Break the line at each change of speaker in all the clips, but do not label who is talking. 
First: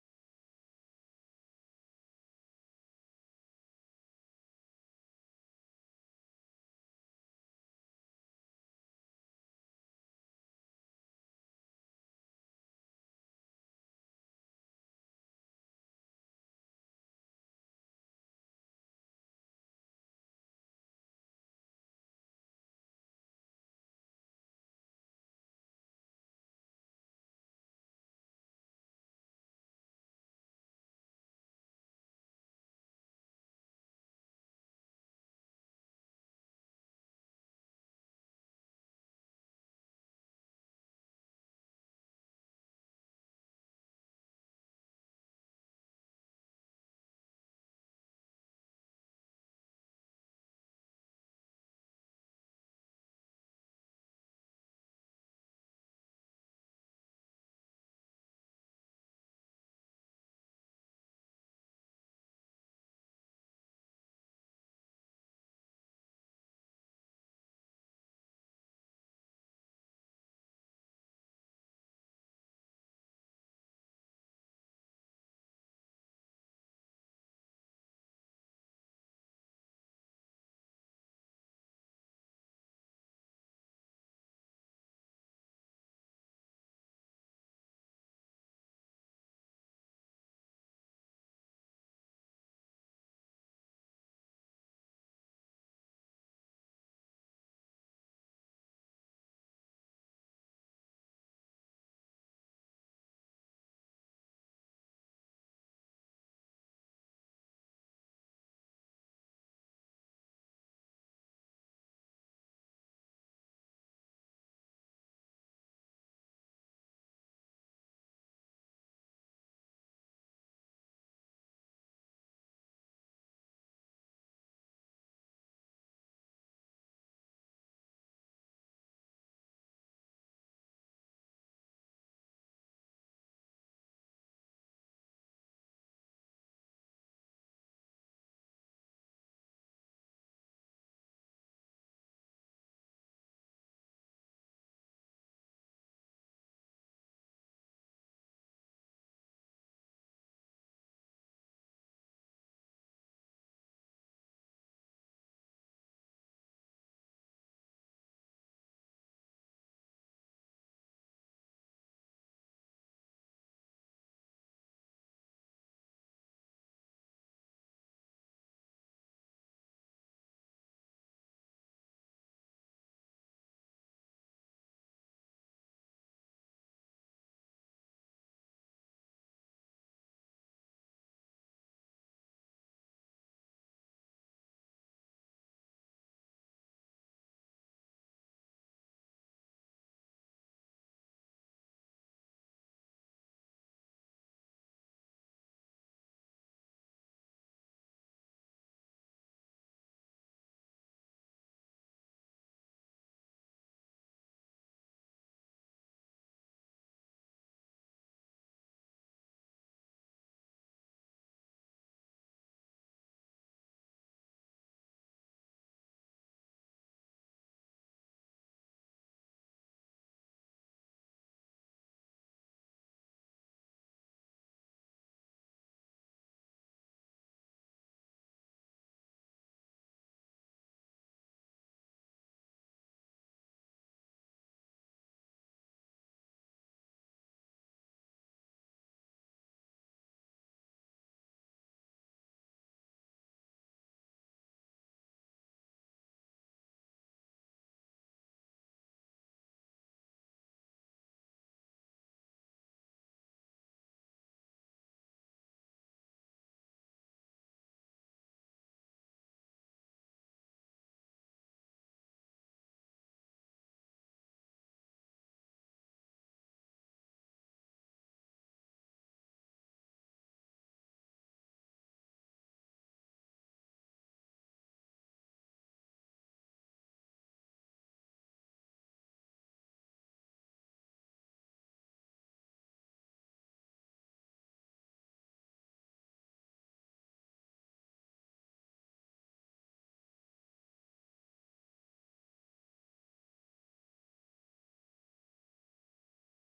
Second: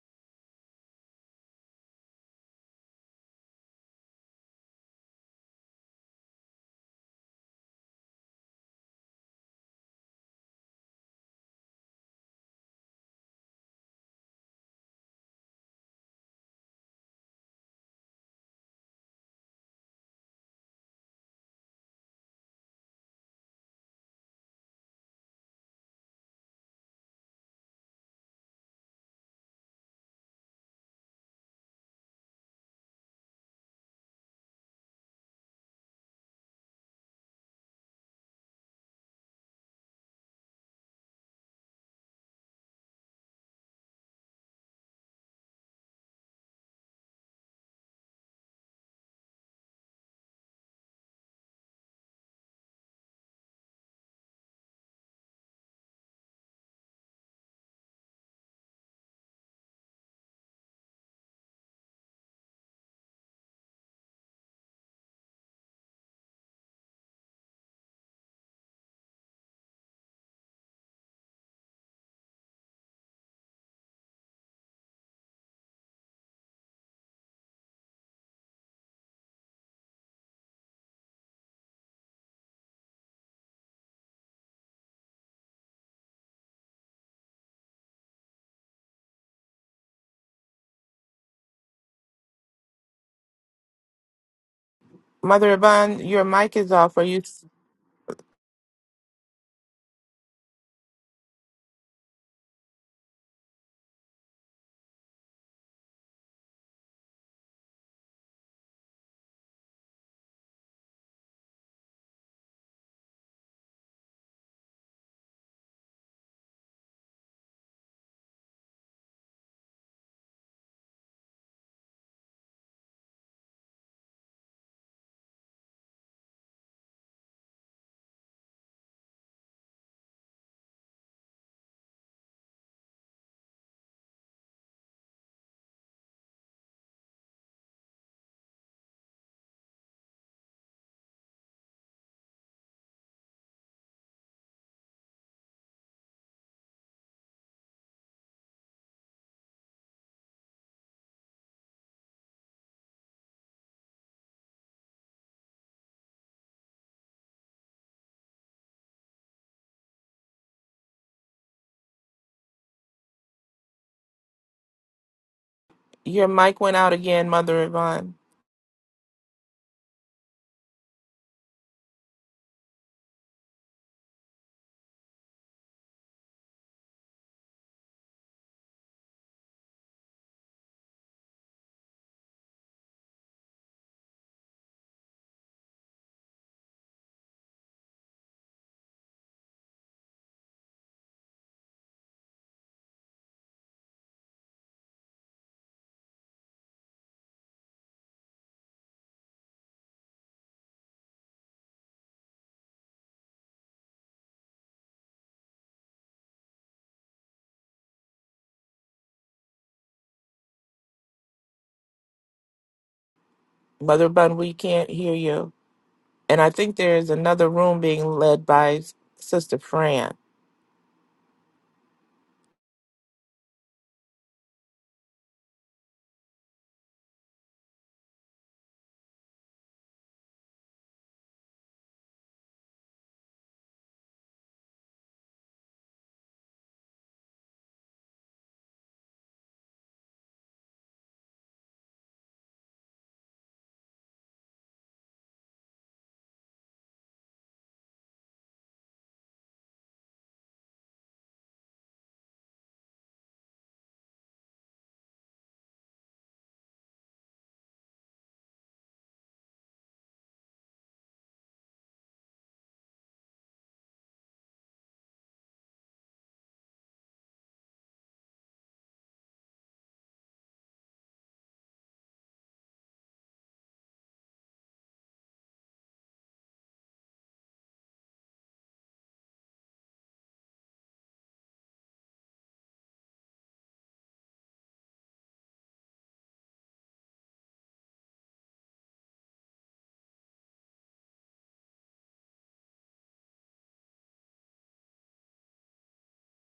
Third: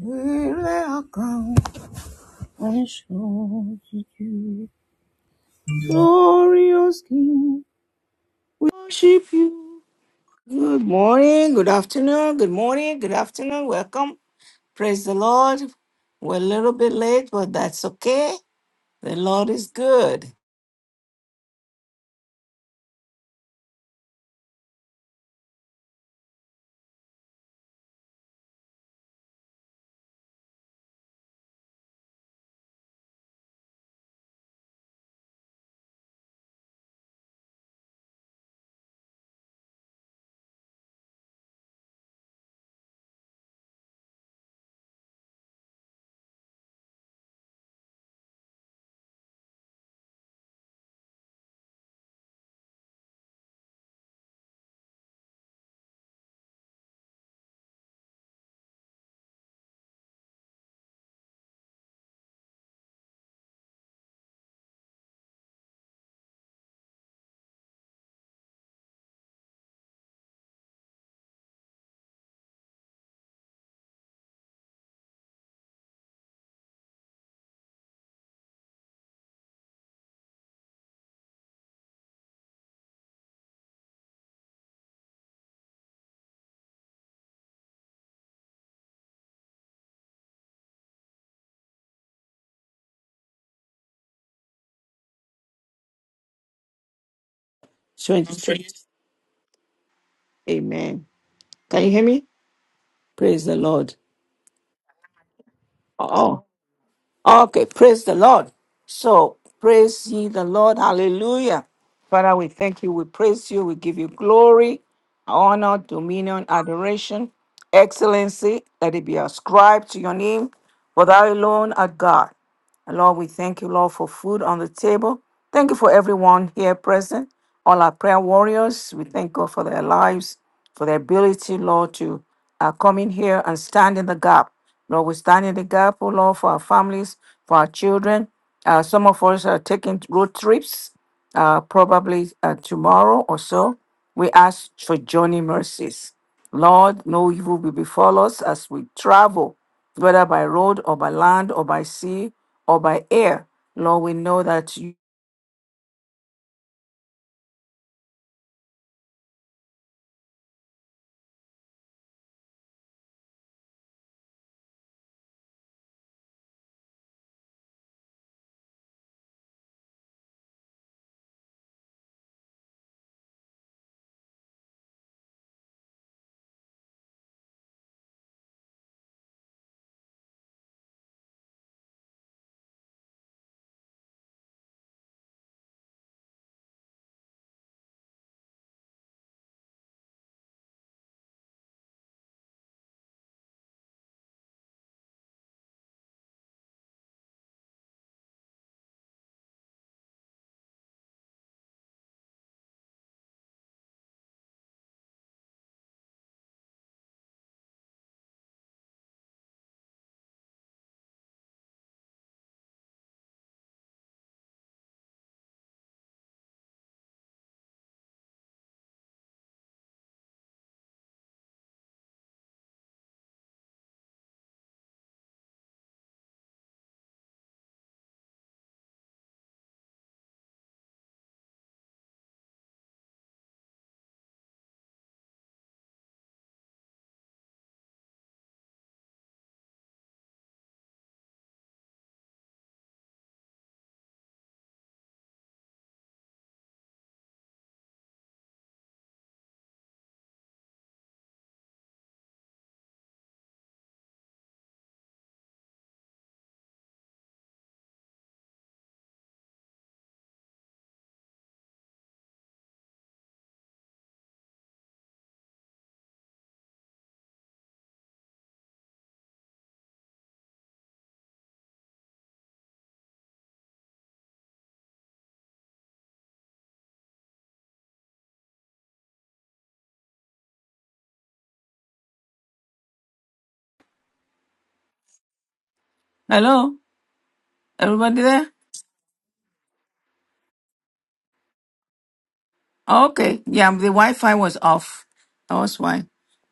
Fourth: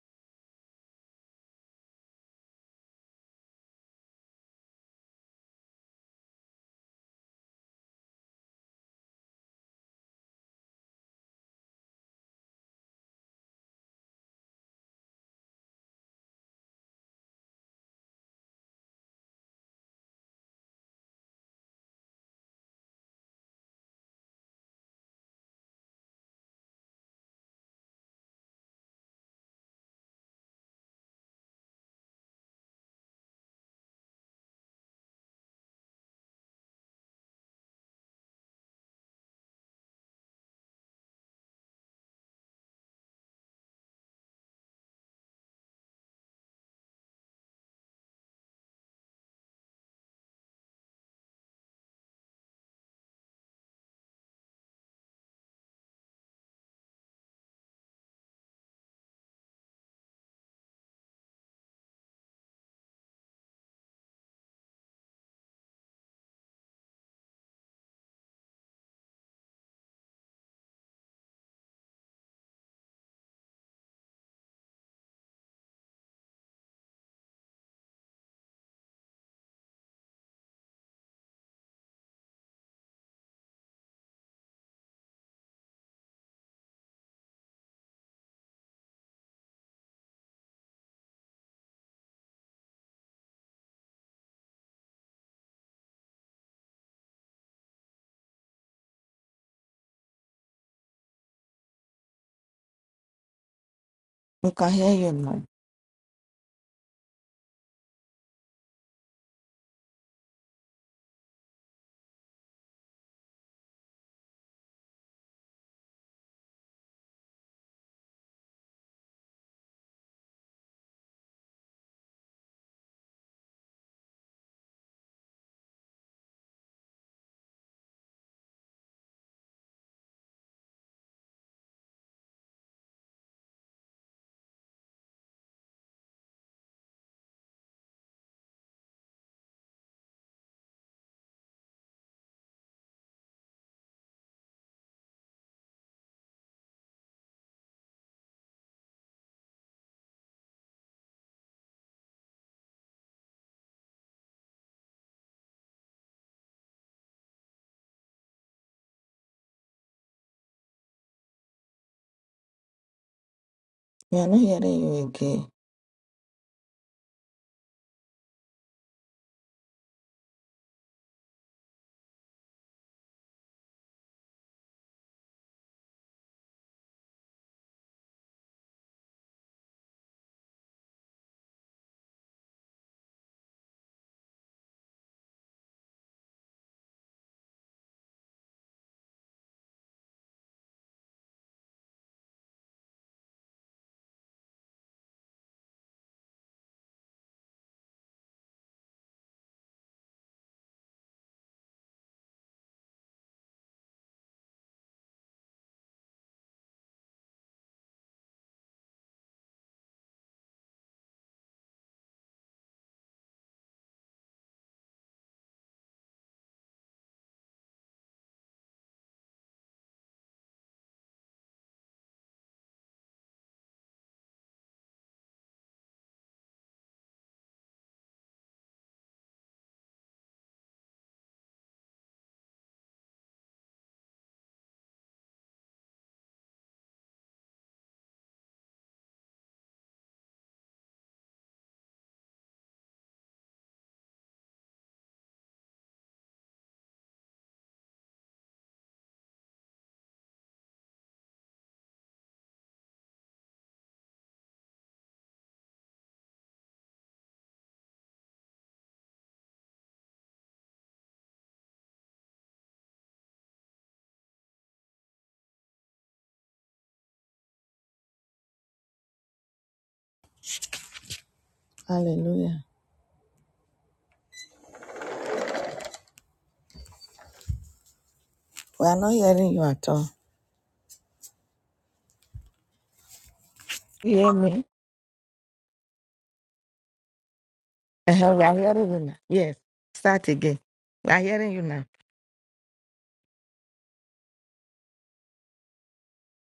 Miracle, I can show you. Glorious King, worship you. Good morning, good afternoon, good morning, good afternoon. Welcome. Praise the Lord. We're a little bit late, but that's okay. The Lord is good.
Mother Yvonne, your mic is off. Are you?
23. Amen. Can you hear me? Praise the Lord.
We can hear you now.
Oh. Okay, praise the Lord. So, praise ye the Lord. Hallelujah. Father, we thank you. We praise you. We give you glory, honor, dominion, adoration, excellency. Let it be ascribed to your name. For thou alone art God. And Lord, we thank you, Lord, for food on the table. Thank you for everyone here present, all our prayer warriors. We thank God for their lives, for their ability, Lord, to uh, come in here and stand in the gap. Lord, we stand in the gap, oh Lord, for our families, for our children. Uh, some of us are taking road trips uh, probably uh, tomorrow or so, we ask for journey mercies. Lord, no evil will befall us as we travel, whether by road or by land or by sea or by air. Lord, we know that you.
We are not hearing you again.
Your mic went out again, Mother Yvonne. Mother Yvonne, we can't hear you. And I think there is another room being led by Sister Fran.
Hallelujah. We are not hearing you at all. You hear me?
Hello, everybody
Uh-huh, we
there?
are hearing you now. Yes. Start again. We are hearing you now.
Okay, yeah, the Wi Fi was off. That was why.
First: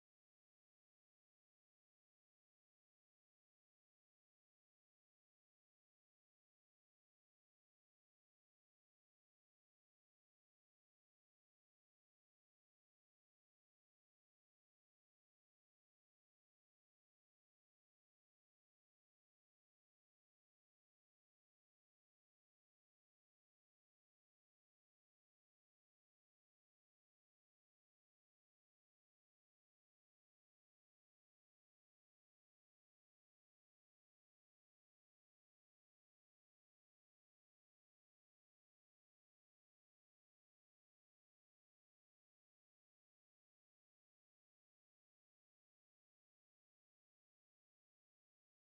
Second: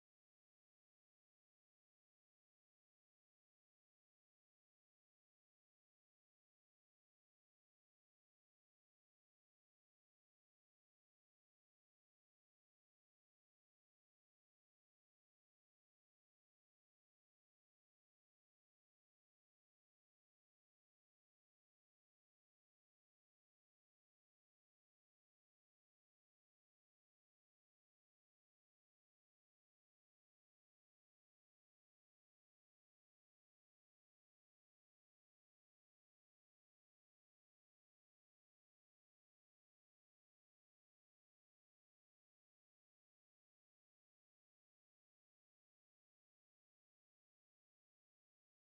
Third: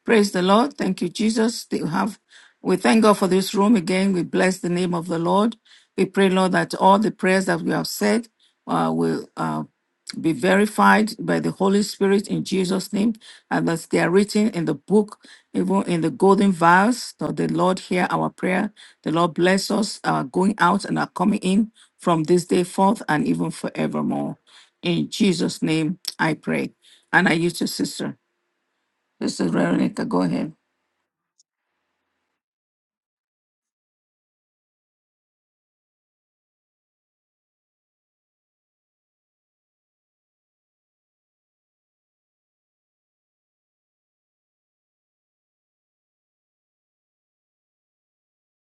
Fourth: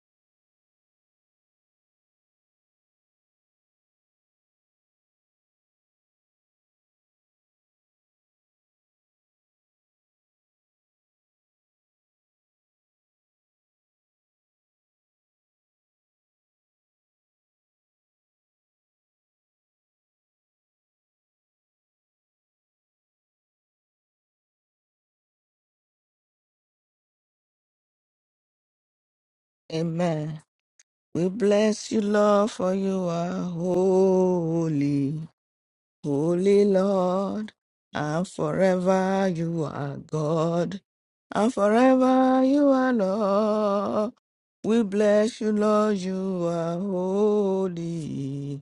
Praise the Lord. Thank you, Jesus. They have, we thank God for this room again. We bless the name of the Lord. We pray, Lord, that all the prayers that we have said uh, will uh, be verified by the Holy Spirit in Jesus' name, and that they are written in the book, even in the golden vials. So the Lord hear our prayer. The Lord bless us, our going out and our coming in from this day forth and even forevermore. In Jesus' name, I pray. And I use to sister. This is Veronica. Go
Amen.
ahead.
We bless you, Lord, for you are holy, holy Lord, and forever you are God, and forever you are Lord. We bless you, Lord, you are holy.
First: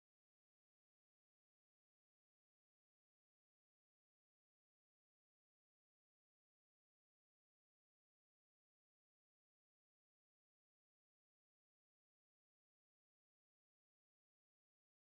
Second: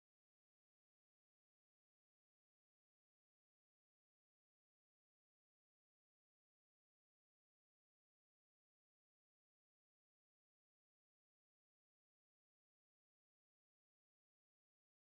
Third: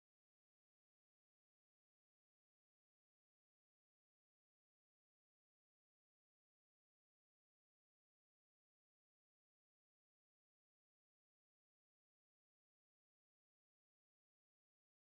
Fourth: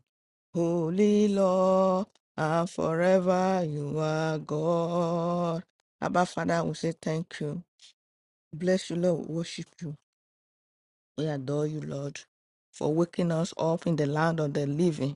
Holy Lord, and forever you are God. Abba Father, we say thank you. Bless you, Lord. We worship you. We adore you, Lord, for waking us up in the land of the living.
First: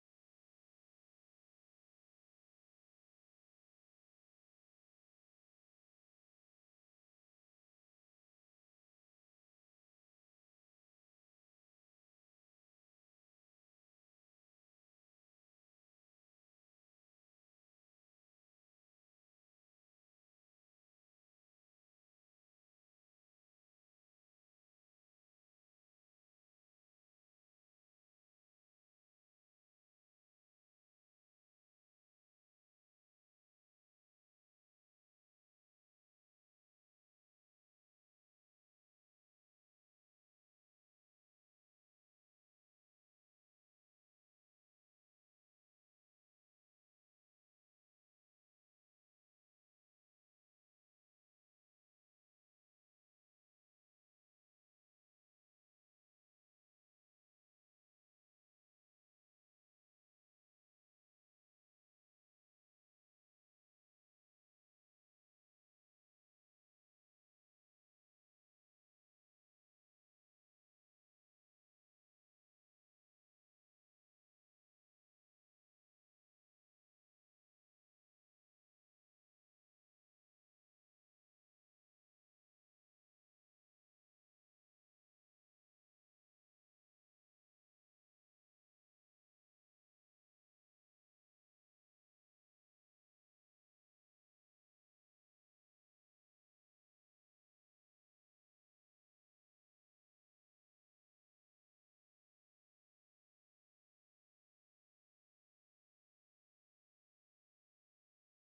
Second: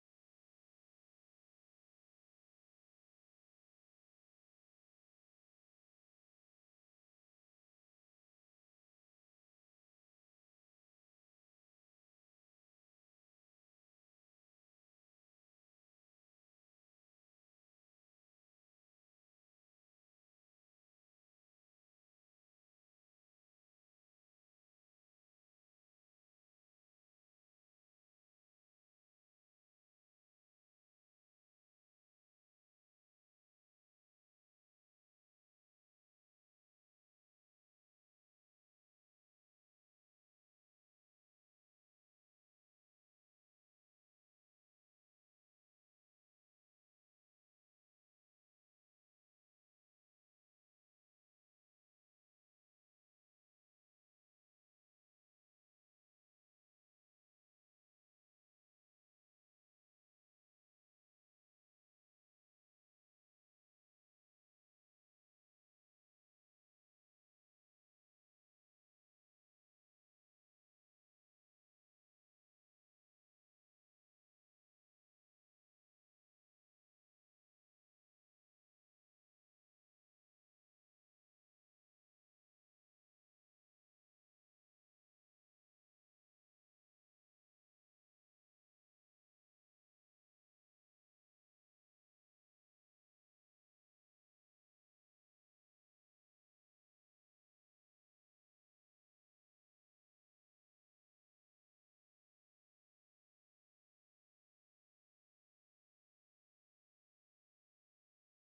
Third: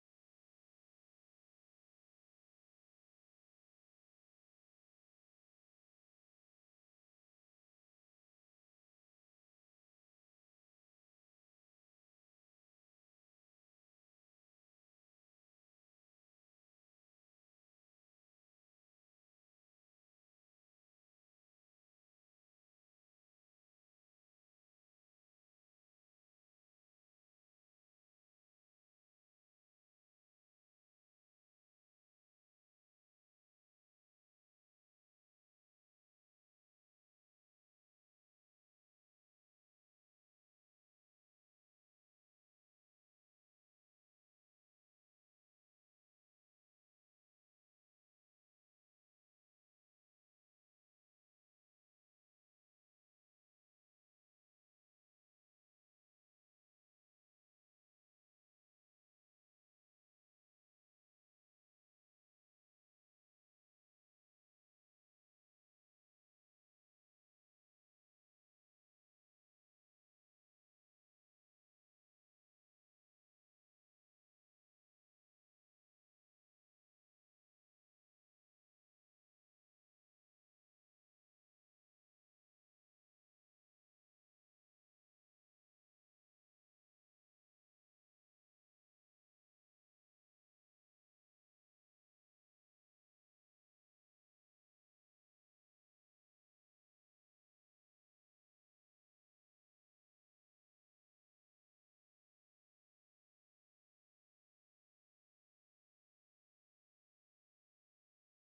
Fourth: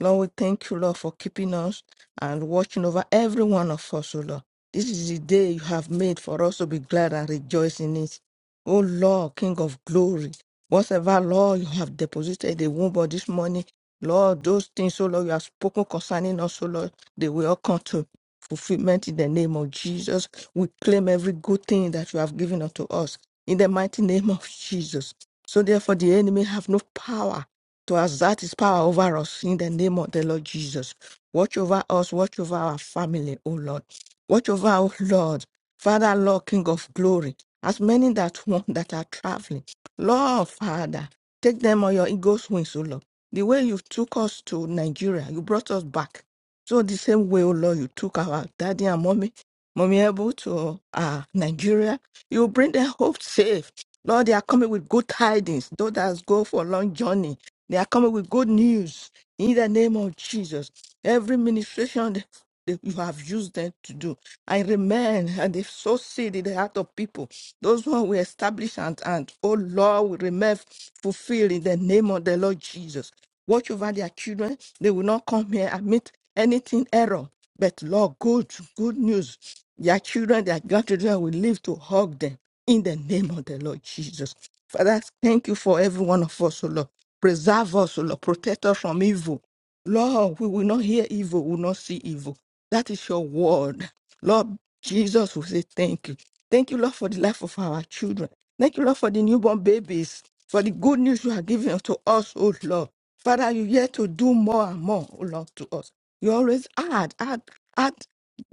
Lord, we thank you, Lord, for keeping us and watching over every one of us, O Lord. This is the day you have made for us to be glad and rejoice in it. O Lord, King of glory, whatever, Lord, you have deposited in the womb of this morning, Lord, those things, O Lord, you have spoken concerning us, O Lord, they will all come to fulfillment in the name of Jesus. We claim every good thing that you have given unto us in the mighty name of Jesus. So therefore, the enemy have no power to exert his power over us in the name of the Lord Jesus. Watch over us, watch over our family, O Lord. Watch over our Lord, Father, Lord, King of glory. As many that want that are traveling, Lord, Father, take them on your eagle's wings, O Lord. The way you took us to Nigeria, you brought us back. So the same way, O Lord, you took our daddy and mommy, mommy able to uh, Nigeria, you bring them home safe. Lord, they are coming with good tidings. Those that go for long journey, they are coming with good news in the name of Jesus. Every ministration that that you have used them to do. I remain and they so seed in the heart of people. Those who we establish and, and oh Lord, we remain fulfilled in the name of the Lord Jesus. Watch over their children. They will not come here admit anything error. But Lord, good, good news. Their children, their grandchildren will live to hug them in the name of the Lord Jesus. Father, thank you for every one of us, O Lord. Preserve us, O Lord. Protect us from evil. Lord, we will not hear evil, we will not see evil. That is your word. Lord Jesus, we say thank you. Thank you, Lord, for the life of our children. Thank you, Lord, for the newborn babies, for the good news you are giving to us, O Lord. Father, you yet to do more and more, O Lord, to us. You always add, add, add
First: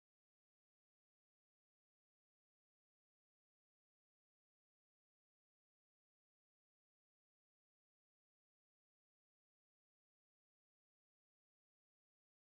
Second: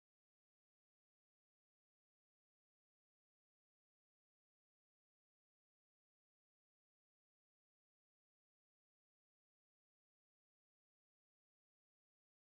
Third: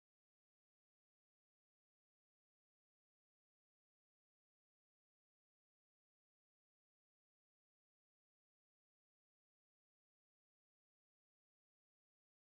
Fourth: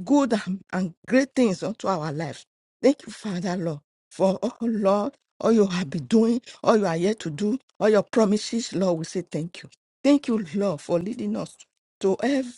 good and, and great things unto our lives. Thank you, Father, Lord, for, oh Lord all you have been doing, all you are yet to do, all your promises, Lord, we say thank you. Thank you, Lord, for leading us to every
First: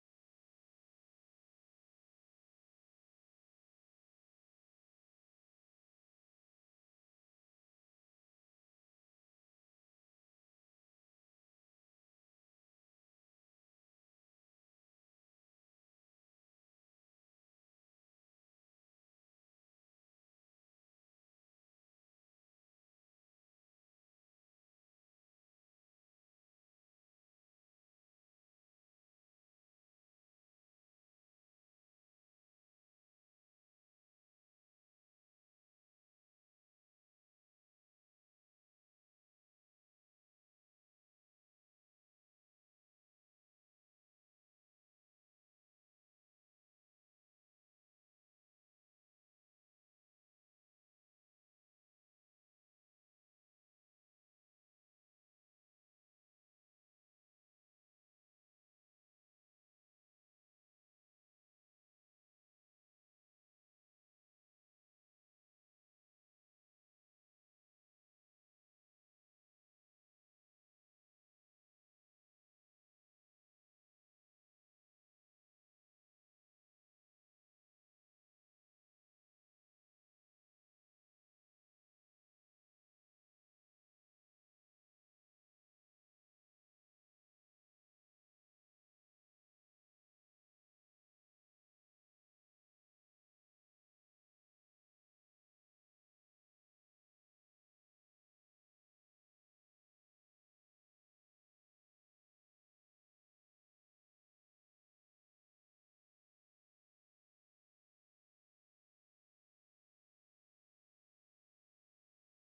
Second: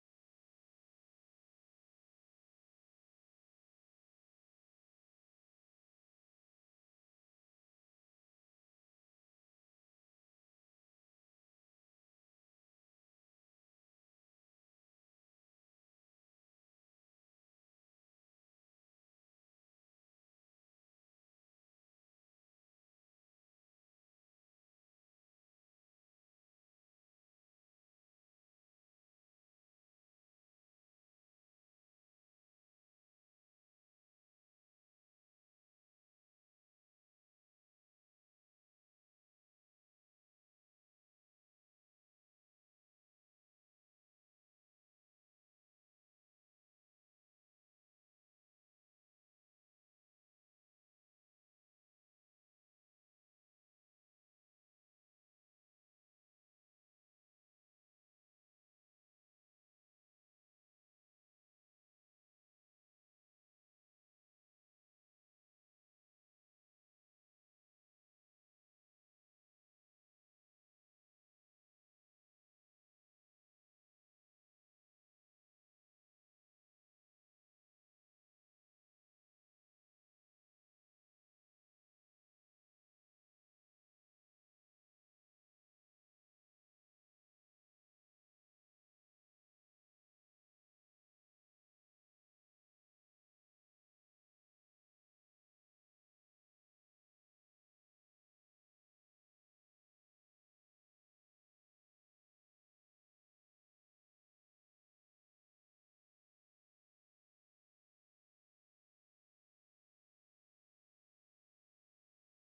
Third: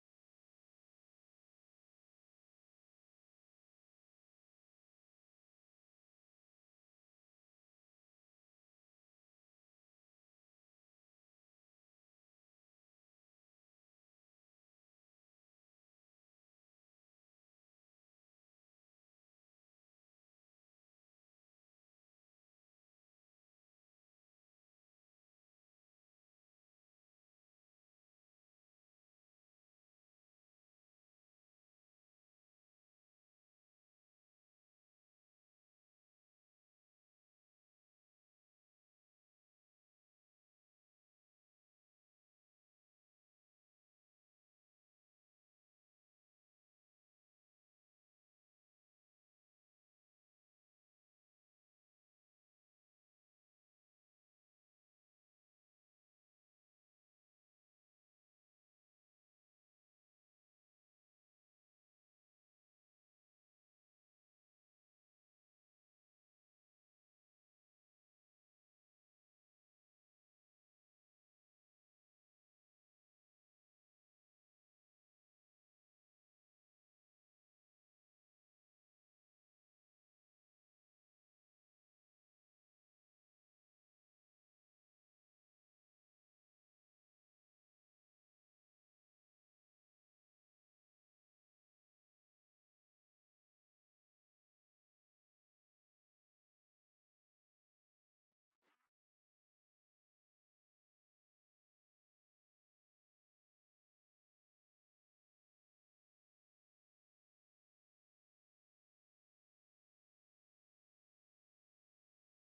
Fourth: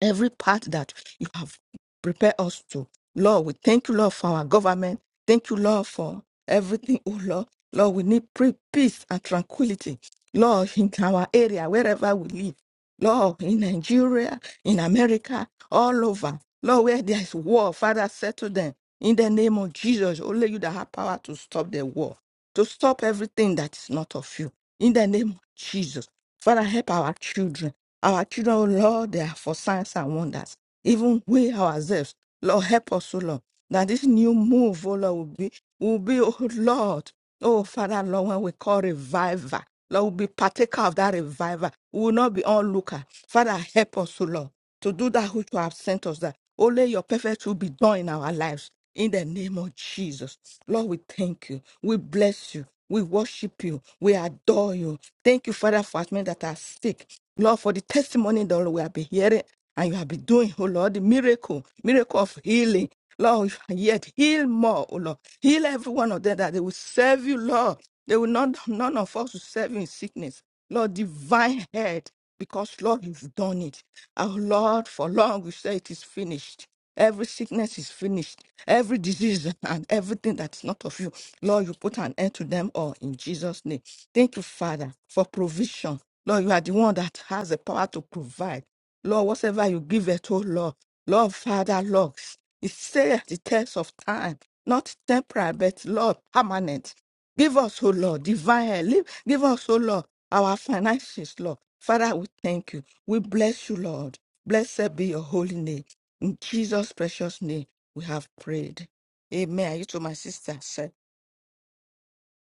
every part that you have prepared us to. Lord, we thank you, Lord, for our government. Thank you, Lord, for everything. Oh, Lord, Lord, we need pre- peace and tranquility. Lord, in our area, wherever we live. Lord, in Nigeria, in America, all over. Lord, where there is war, Father, settle them. In the name of Jesus, only you that have power to stop the war, to stop everything that is not of you. In the name of Jesus, Father, help our children. Our children, Lord, they are for signs and wonders even we ourselves. Lord, help us, O Lord, that this new move, O Lord, will be, will be, O Lord, oh Father, Lord, when we call revival, Lord, will be partaker of that revival. We will not be onlooker. Father, help us, O Lord, to do that which you have sent us, that only your perfect will be done in our lives. In the name of Jesus, Lord, we thank you. We bless you. We worship you. We adore you. Thank you, Father, for us men that are sick. Lord, for the testimony that we have been hearing and you have been doing, oh Lord, the miracle, miracle of healing. Lord, yet heal more, oh Lord. Heal every one of them that they will serve you, Lord. They will not, none of us will serve you in sickness. Lord, divine head, because Lord, you've done it. Our Lord, for long we say it is finished. Every sickness is finished. Every disease and everything that's not of you, Lord, you put an end to them all in Jesus' name. Thank you, Father, for provision. Lord, you are the one that has the power to provide. Lord, whatever you give it oh Lord, Lord, Father, Lord, it's stay the test of time, not temporary, but Lord, permanent. Give us, oh Lord, divine help. Give us, oh Lord, our finances, Lord. Father, we thank you. We bless you, Lord. Blessed be your holy name. In Jesus' precious name, we have prayed. Amen. Are You to my sister, Sarah.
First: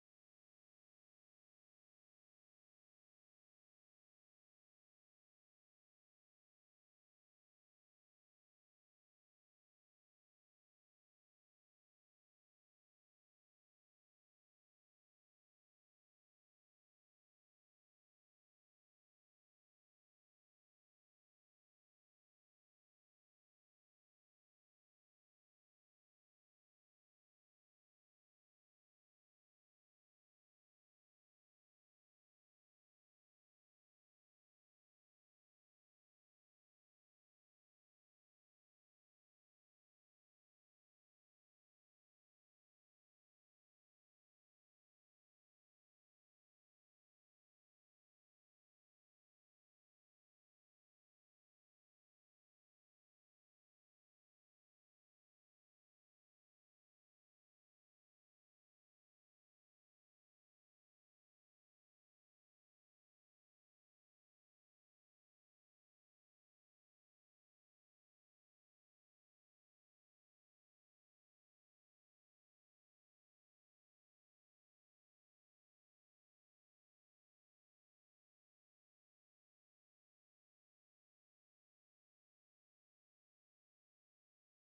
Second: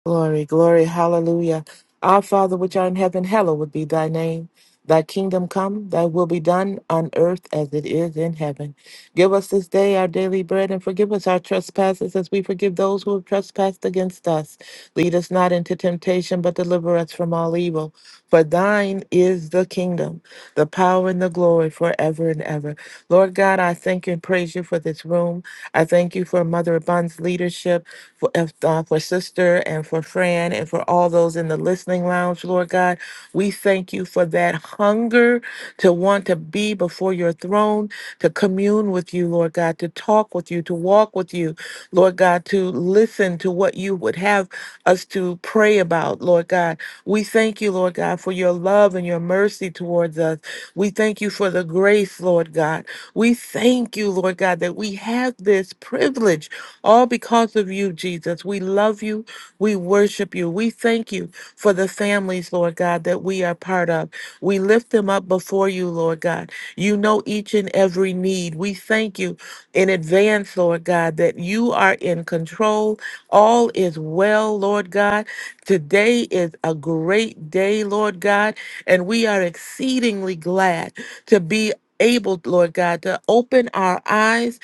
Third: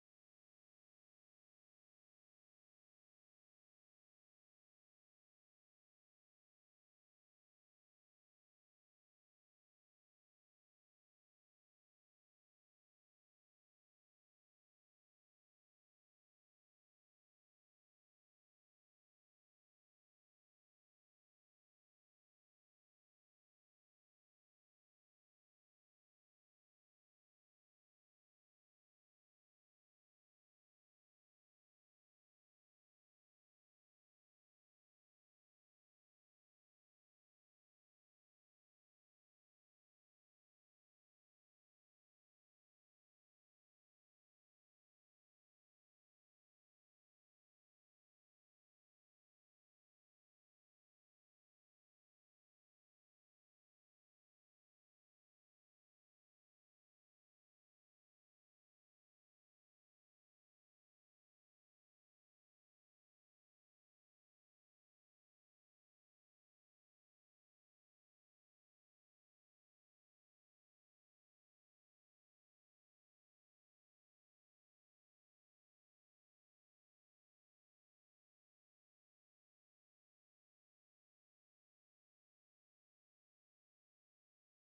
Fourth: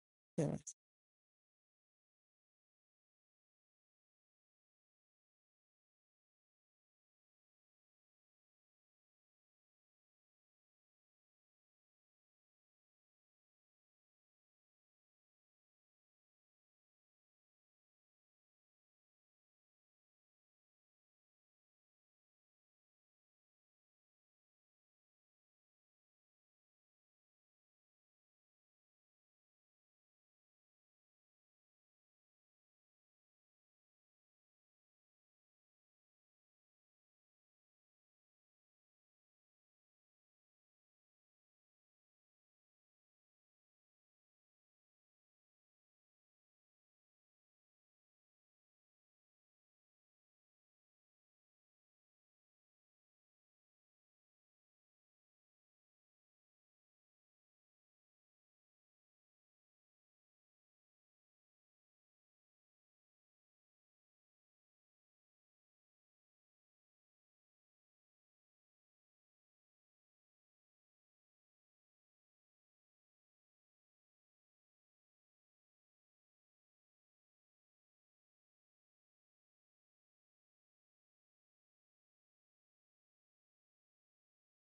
Glory, glory, hallelujah. Our Father, which art in heaven, hallowed would be thy name. Thy kingdom come, thy will be done on earth as it is in heaven. Give us this day our daily bread and forgive us our trespasses as we forgive those who have trespassed against us. Lead us not into temptation, but deliver us from all evil. For thine is the kingdom, the power, and the glory forever and ever. Lord God, I thank you and praise you for this room. I thank you for Mother Abund's leadership for, if, uh, for Sister and for Fran and for all those in the listening lounge, Lord God. We thank you for that hunger to want to be before your throne, to commune with you, Lord God, to talk with you, to walk with you, Lord God, to listen to what you would have us to pray about, Lord God. We thank you, Lord God, for your love and your mercy towards us. We thank you for the grace, Lord God. We thank you, Lord God, that we have this privilege all because of you, Jesus. We love you. We worship you. We thank you for the families, Lord God, that we are part of. We lift them up before you, Lord God. You know each and every need. We thank you in advance, Lord God, that you are in control. All is well, Lord God. Today is a great day, Lord God, and we are exceedingly glad to be able, Lord God, to open our eyes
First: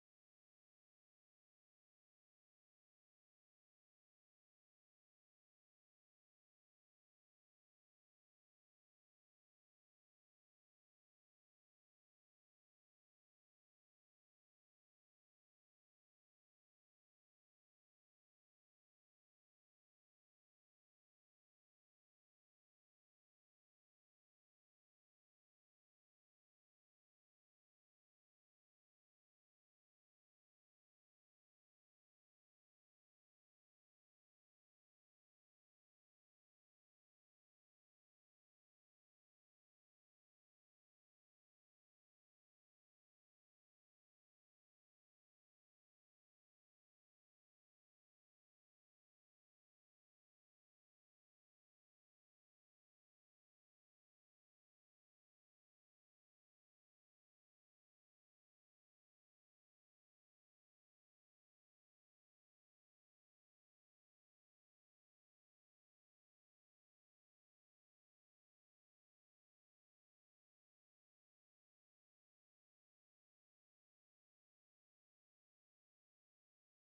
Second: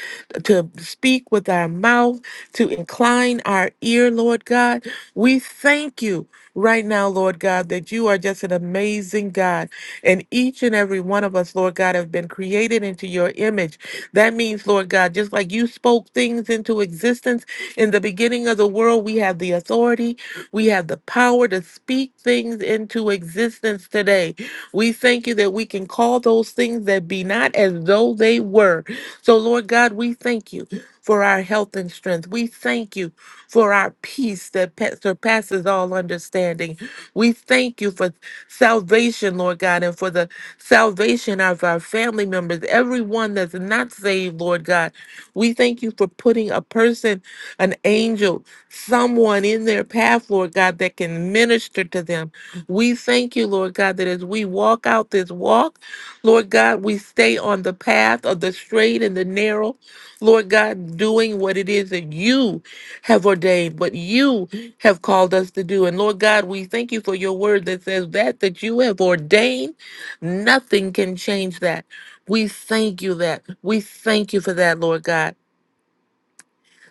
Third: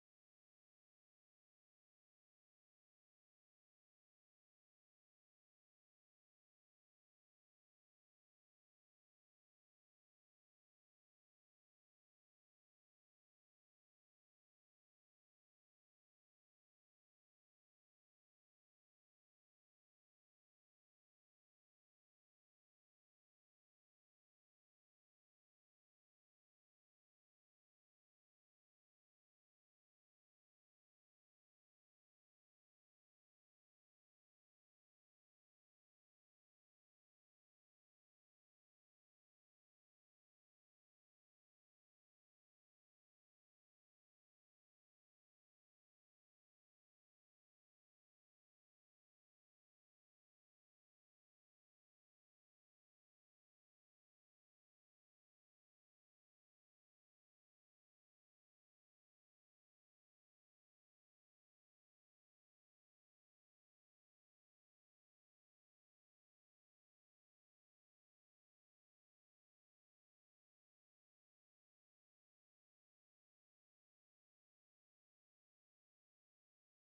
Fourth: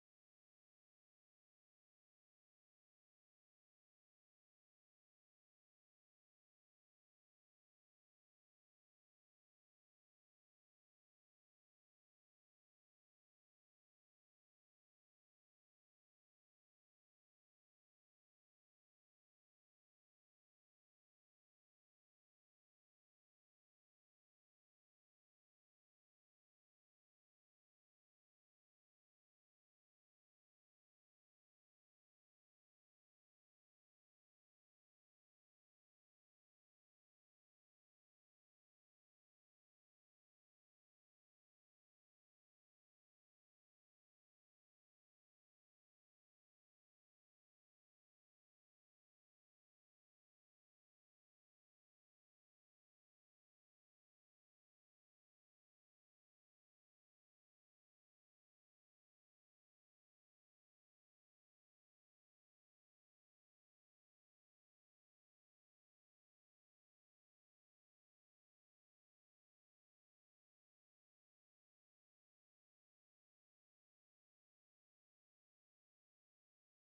to speak with our mouth, to incline our ear, Lord God. We thank you right now, Lord God, that you are just an amazing God. And each and every one of us, Lord God, have been created into your image. That means, Lord God, just like you spoke things into existence in the beginning of the world, we have the authority, we have the power to speak things into existence today. We thank you that we can call those things that be not as though they were. So, Lord God, we thank you for our health and strength. We thank you for our peace that pa- surpasses all understanding. We thank you for salvation, Lord God, and for the salvation of our family members, everyone that's not saved, Lord God. We thank you for putting a person, an angel, someone in their path, Lord God, that can minister to them. We thank you, Lord God, that as we walk out this walk, Lord God, we stay on the path of the straight and the narrow. Lord God, doing what it is that you have ordained, what you have called us to do. And Lord God, we thank you for your word that says that that you have ordained, nothing can change that. We thank you that. We thank you for that, Lord God.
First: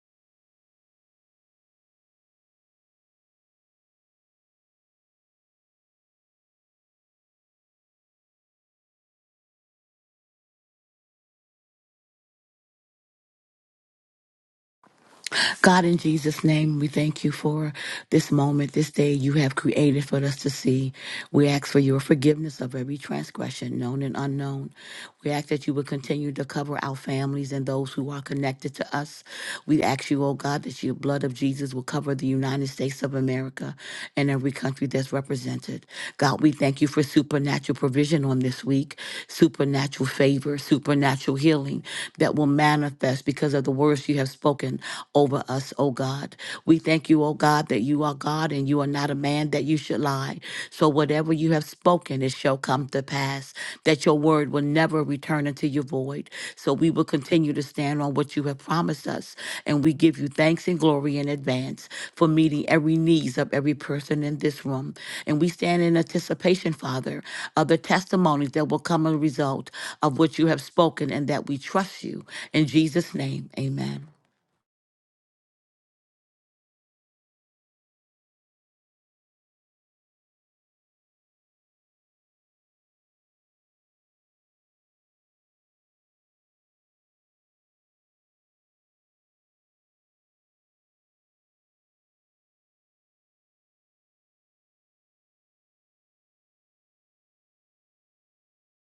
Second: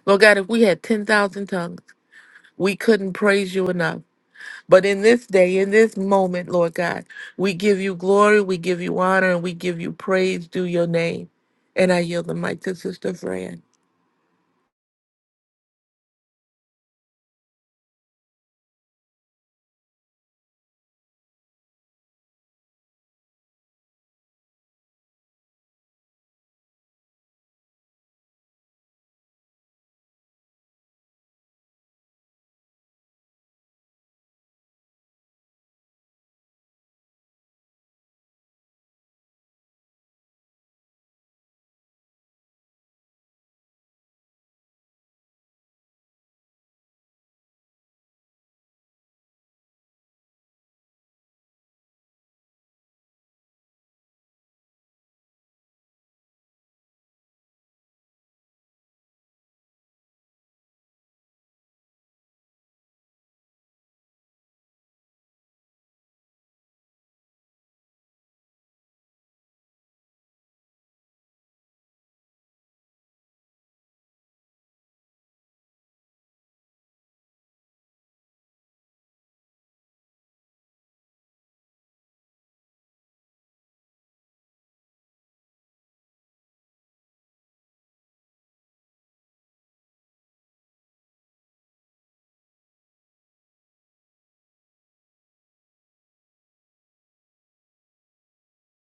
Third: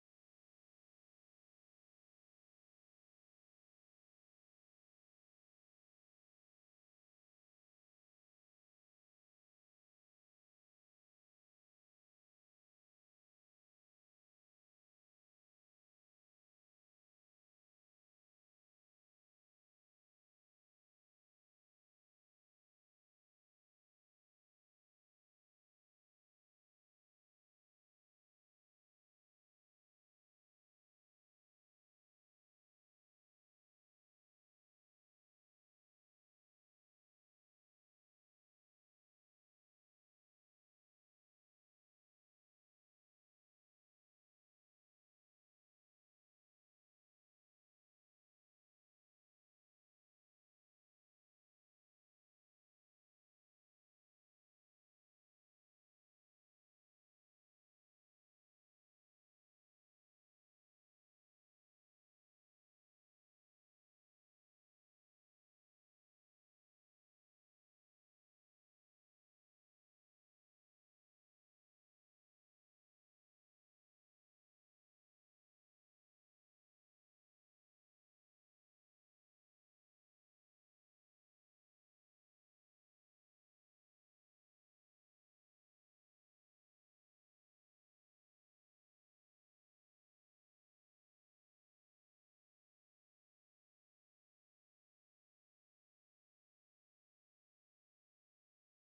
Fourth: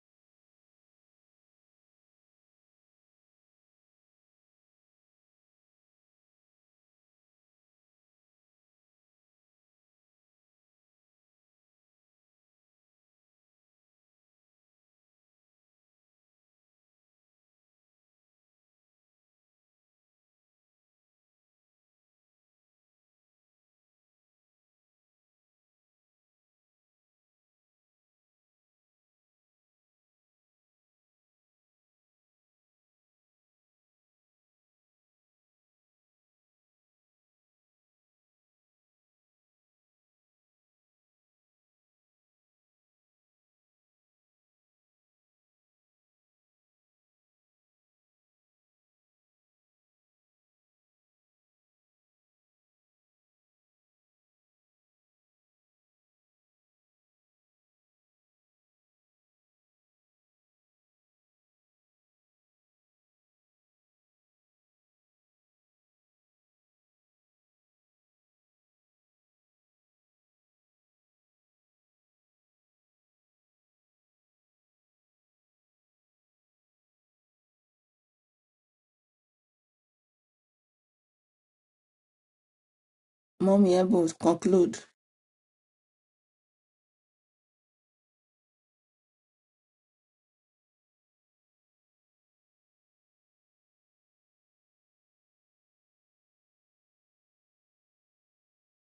Lord God, if we had 10,000 tongues, we couldn't praise you enough. But in this day, in this moment, Lord God, we give you glory, we give you honor, and we give you praise due your name. And I yield the mic to Sister Fran.
God, in Jesus' name, we thank you for this moment, this day you have created for us to see. We ask for your forgiveness of every transgression, known and unknown. We ask that you would continue to cover our families and those who are connected to us. We ask you, oh God, that your blood of Jesus will cover the United States of America and every country that's represented. God, we thank you for supernatural provision on this week, supernatural favor, supernatural healing that will manifest because of the words you have spoken over us, O God. We thank you, O God, that you are God and you are not a man that you should lie. So whatever you have spoken, it shall come to pass, that your word will never return unto your void. So we will continue to stand on what you have promised us. And we give you thanks and glory in advance for meeting every needs of every person in this room. And we stand in anticipation, Father, of the testimonies that will come as a result of what you have spoken and that we trust you. In Jesus' name, amen.
Mommy Ebo, conclude.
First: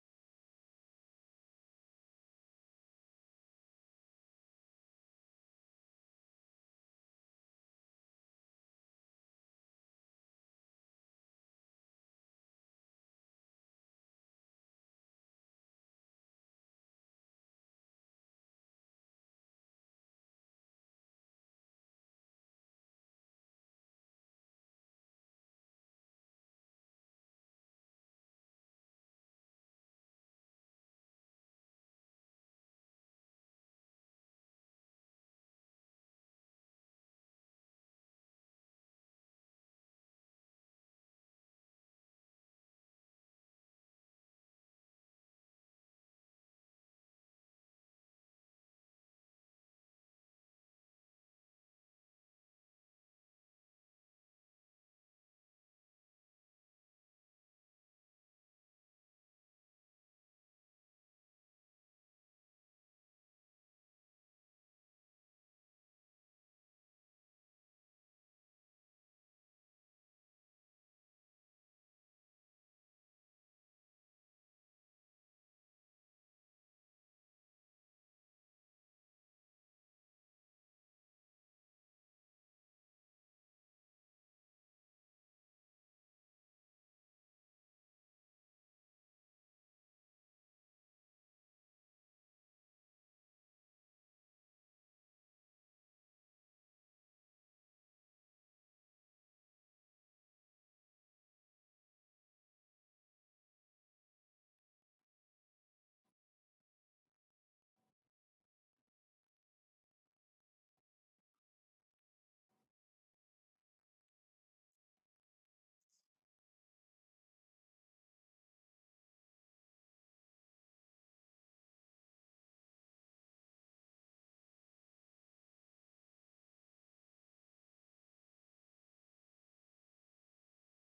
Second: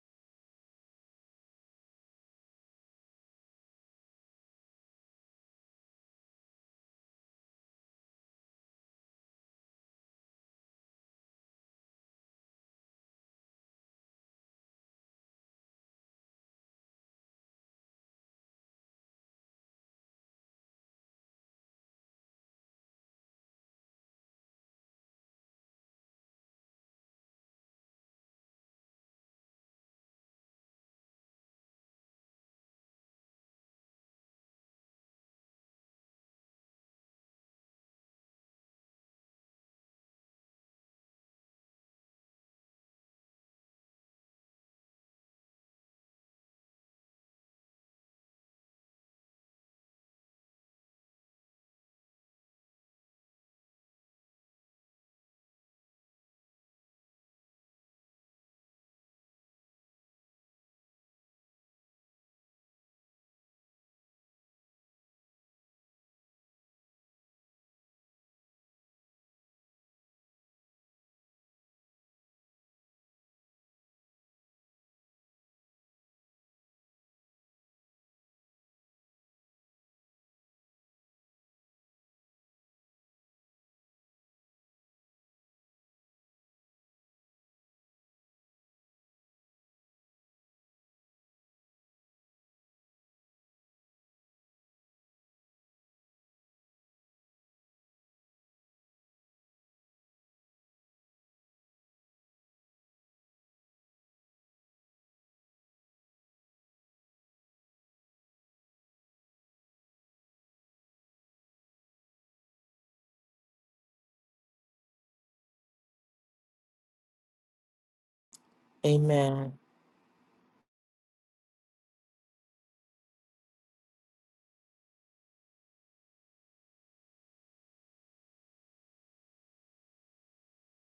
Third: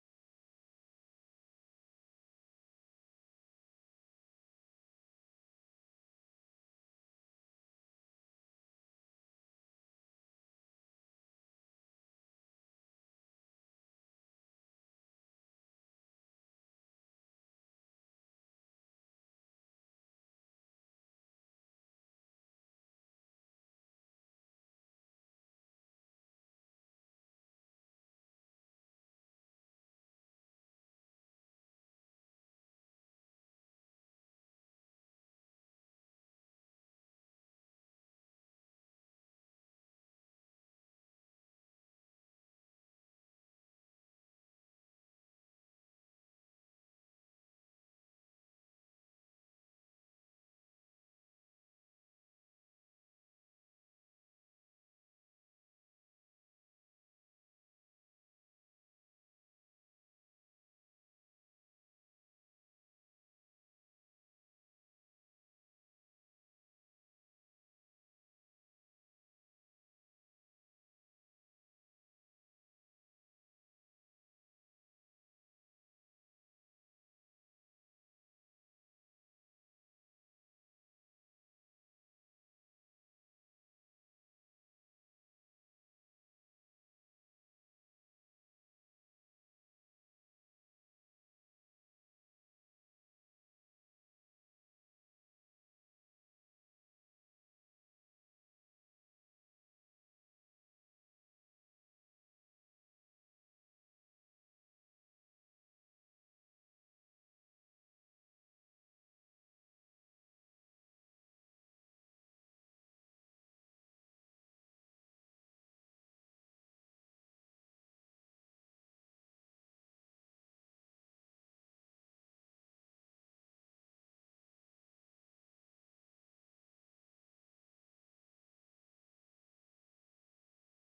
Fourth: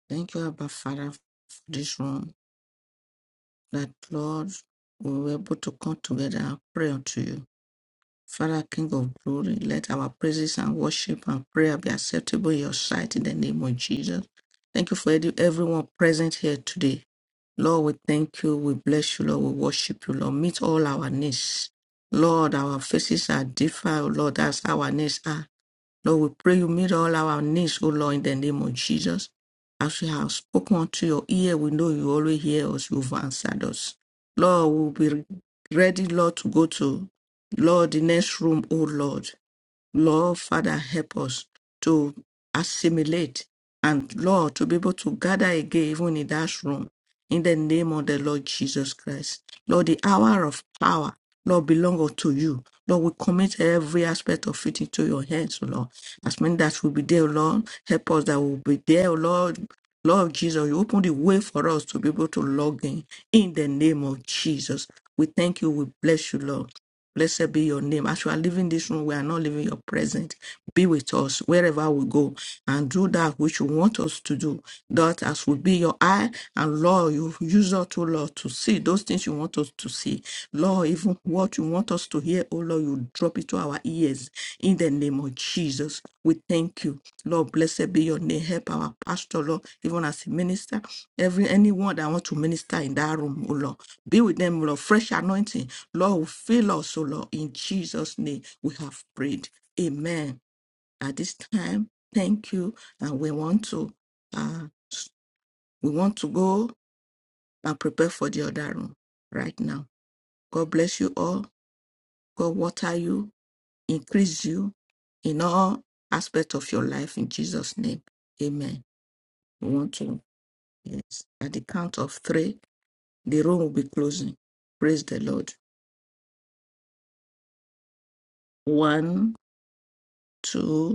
Thank you, Abba Father, for this room. that, Lord, we were able to come together and pray unto you. Father, King of glory, let our praises and worship and prayer be acceptable in your sight in the name of Jesus. Thank you for every- everyone present here today. Lord, we thank you. We bless you, Lord. We worship you, Lord. Meet all our needs. Lord, our faces are different, Lord. That's our needs are. Lord, we pray you meet all our needs, O Lord, in the name of Jesus. As we have spoken unto your ear, we know you always hear us, you've answered us. Lord, we'll be ready, Lord, to go to, Lord, the next room, O Lord. Lord, Father, help us to assimilate and, Lord, to be able to gather again, even in that room, in the name of the Lord Jesus Christ. Lord, the hour of power, Lord, belong unto you. Lord, we commit every aspect of it into your hands, O Lord. As many that will be there, O Lord, help us that will be there, O Lord. Lord Jesus, you open the way for us to be able to log in in the name of Jesus. We thank you. We bless you, Lord. Blessed be your name. As we are leaving this room, we are not leaving your presence. Be with us wherever we go and do that which you want us to do. That as will be your eye, and Lord, you use us, to Lord, to see those things you want us to see. Lord, even what you want us to hear, oh Lord, you drop it to our ears in the name of Jesus. We thank you. Lord, blessed be your name. Help our pastor, Lord, even as a minister. Every anyone that wants to minister in that room, oh Lord. Be with them, Lord. Fresh anointing Lord, fill us, O Lord, in Jesus' name we have prayed. Amen. At this time, thank you. And we want to uh s- we want to go and prepare for the other room right now. God bless you all. God water you, increase you in all aspects of your life in Jesus' name. Amen.
Amen.
We want to, yes. At the count of three, the room will be closing. Praise the Lord. One, two.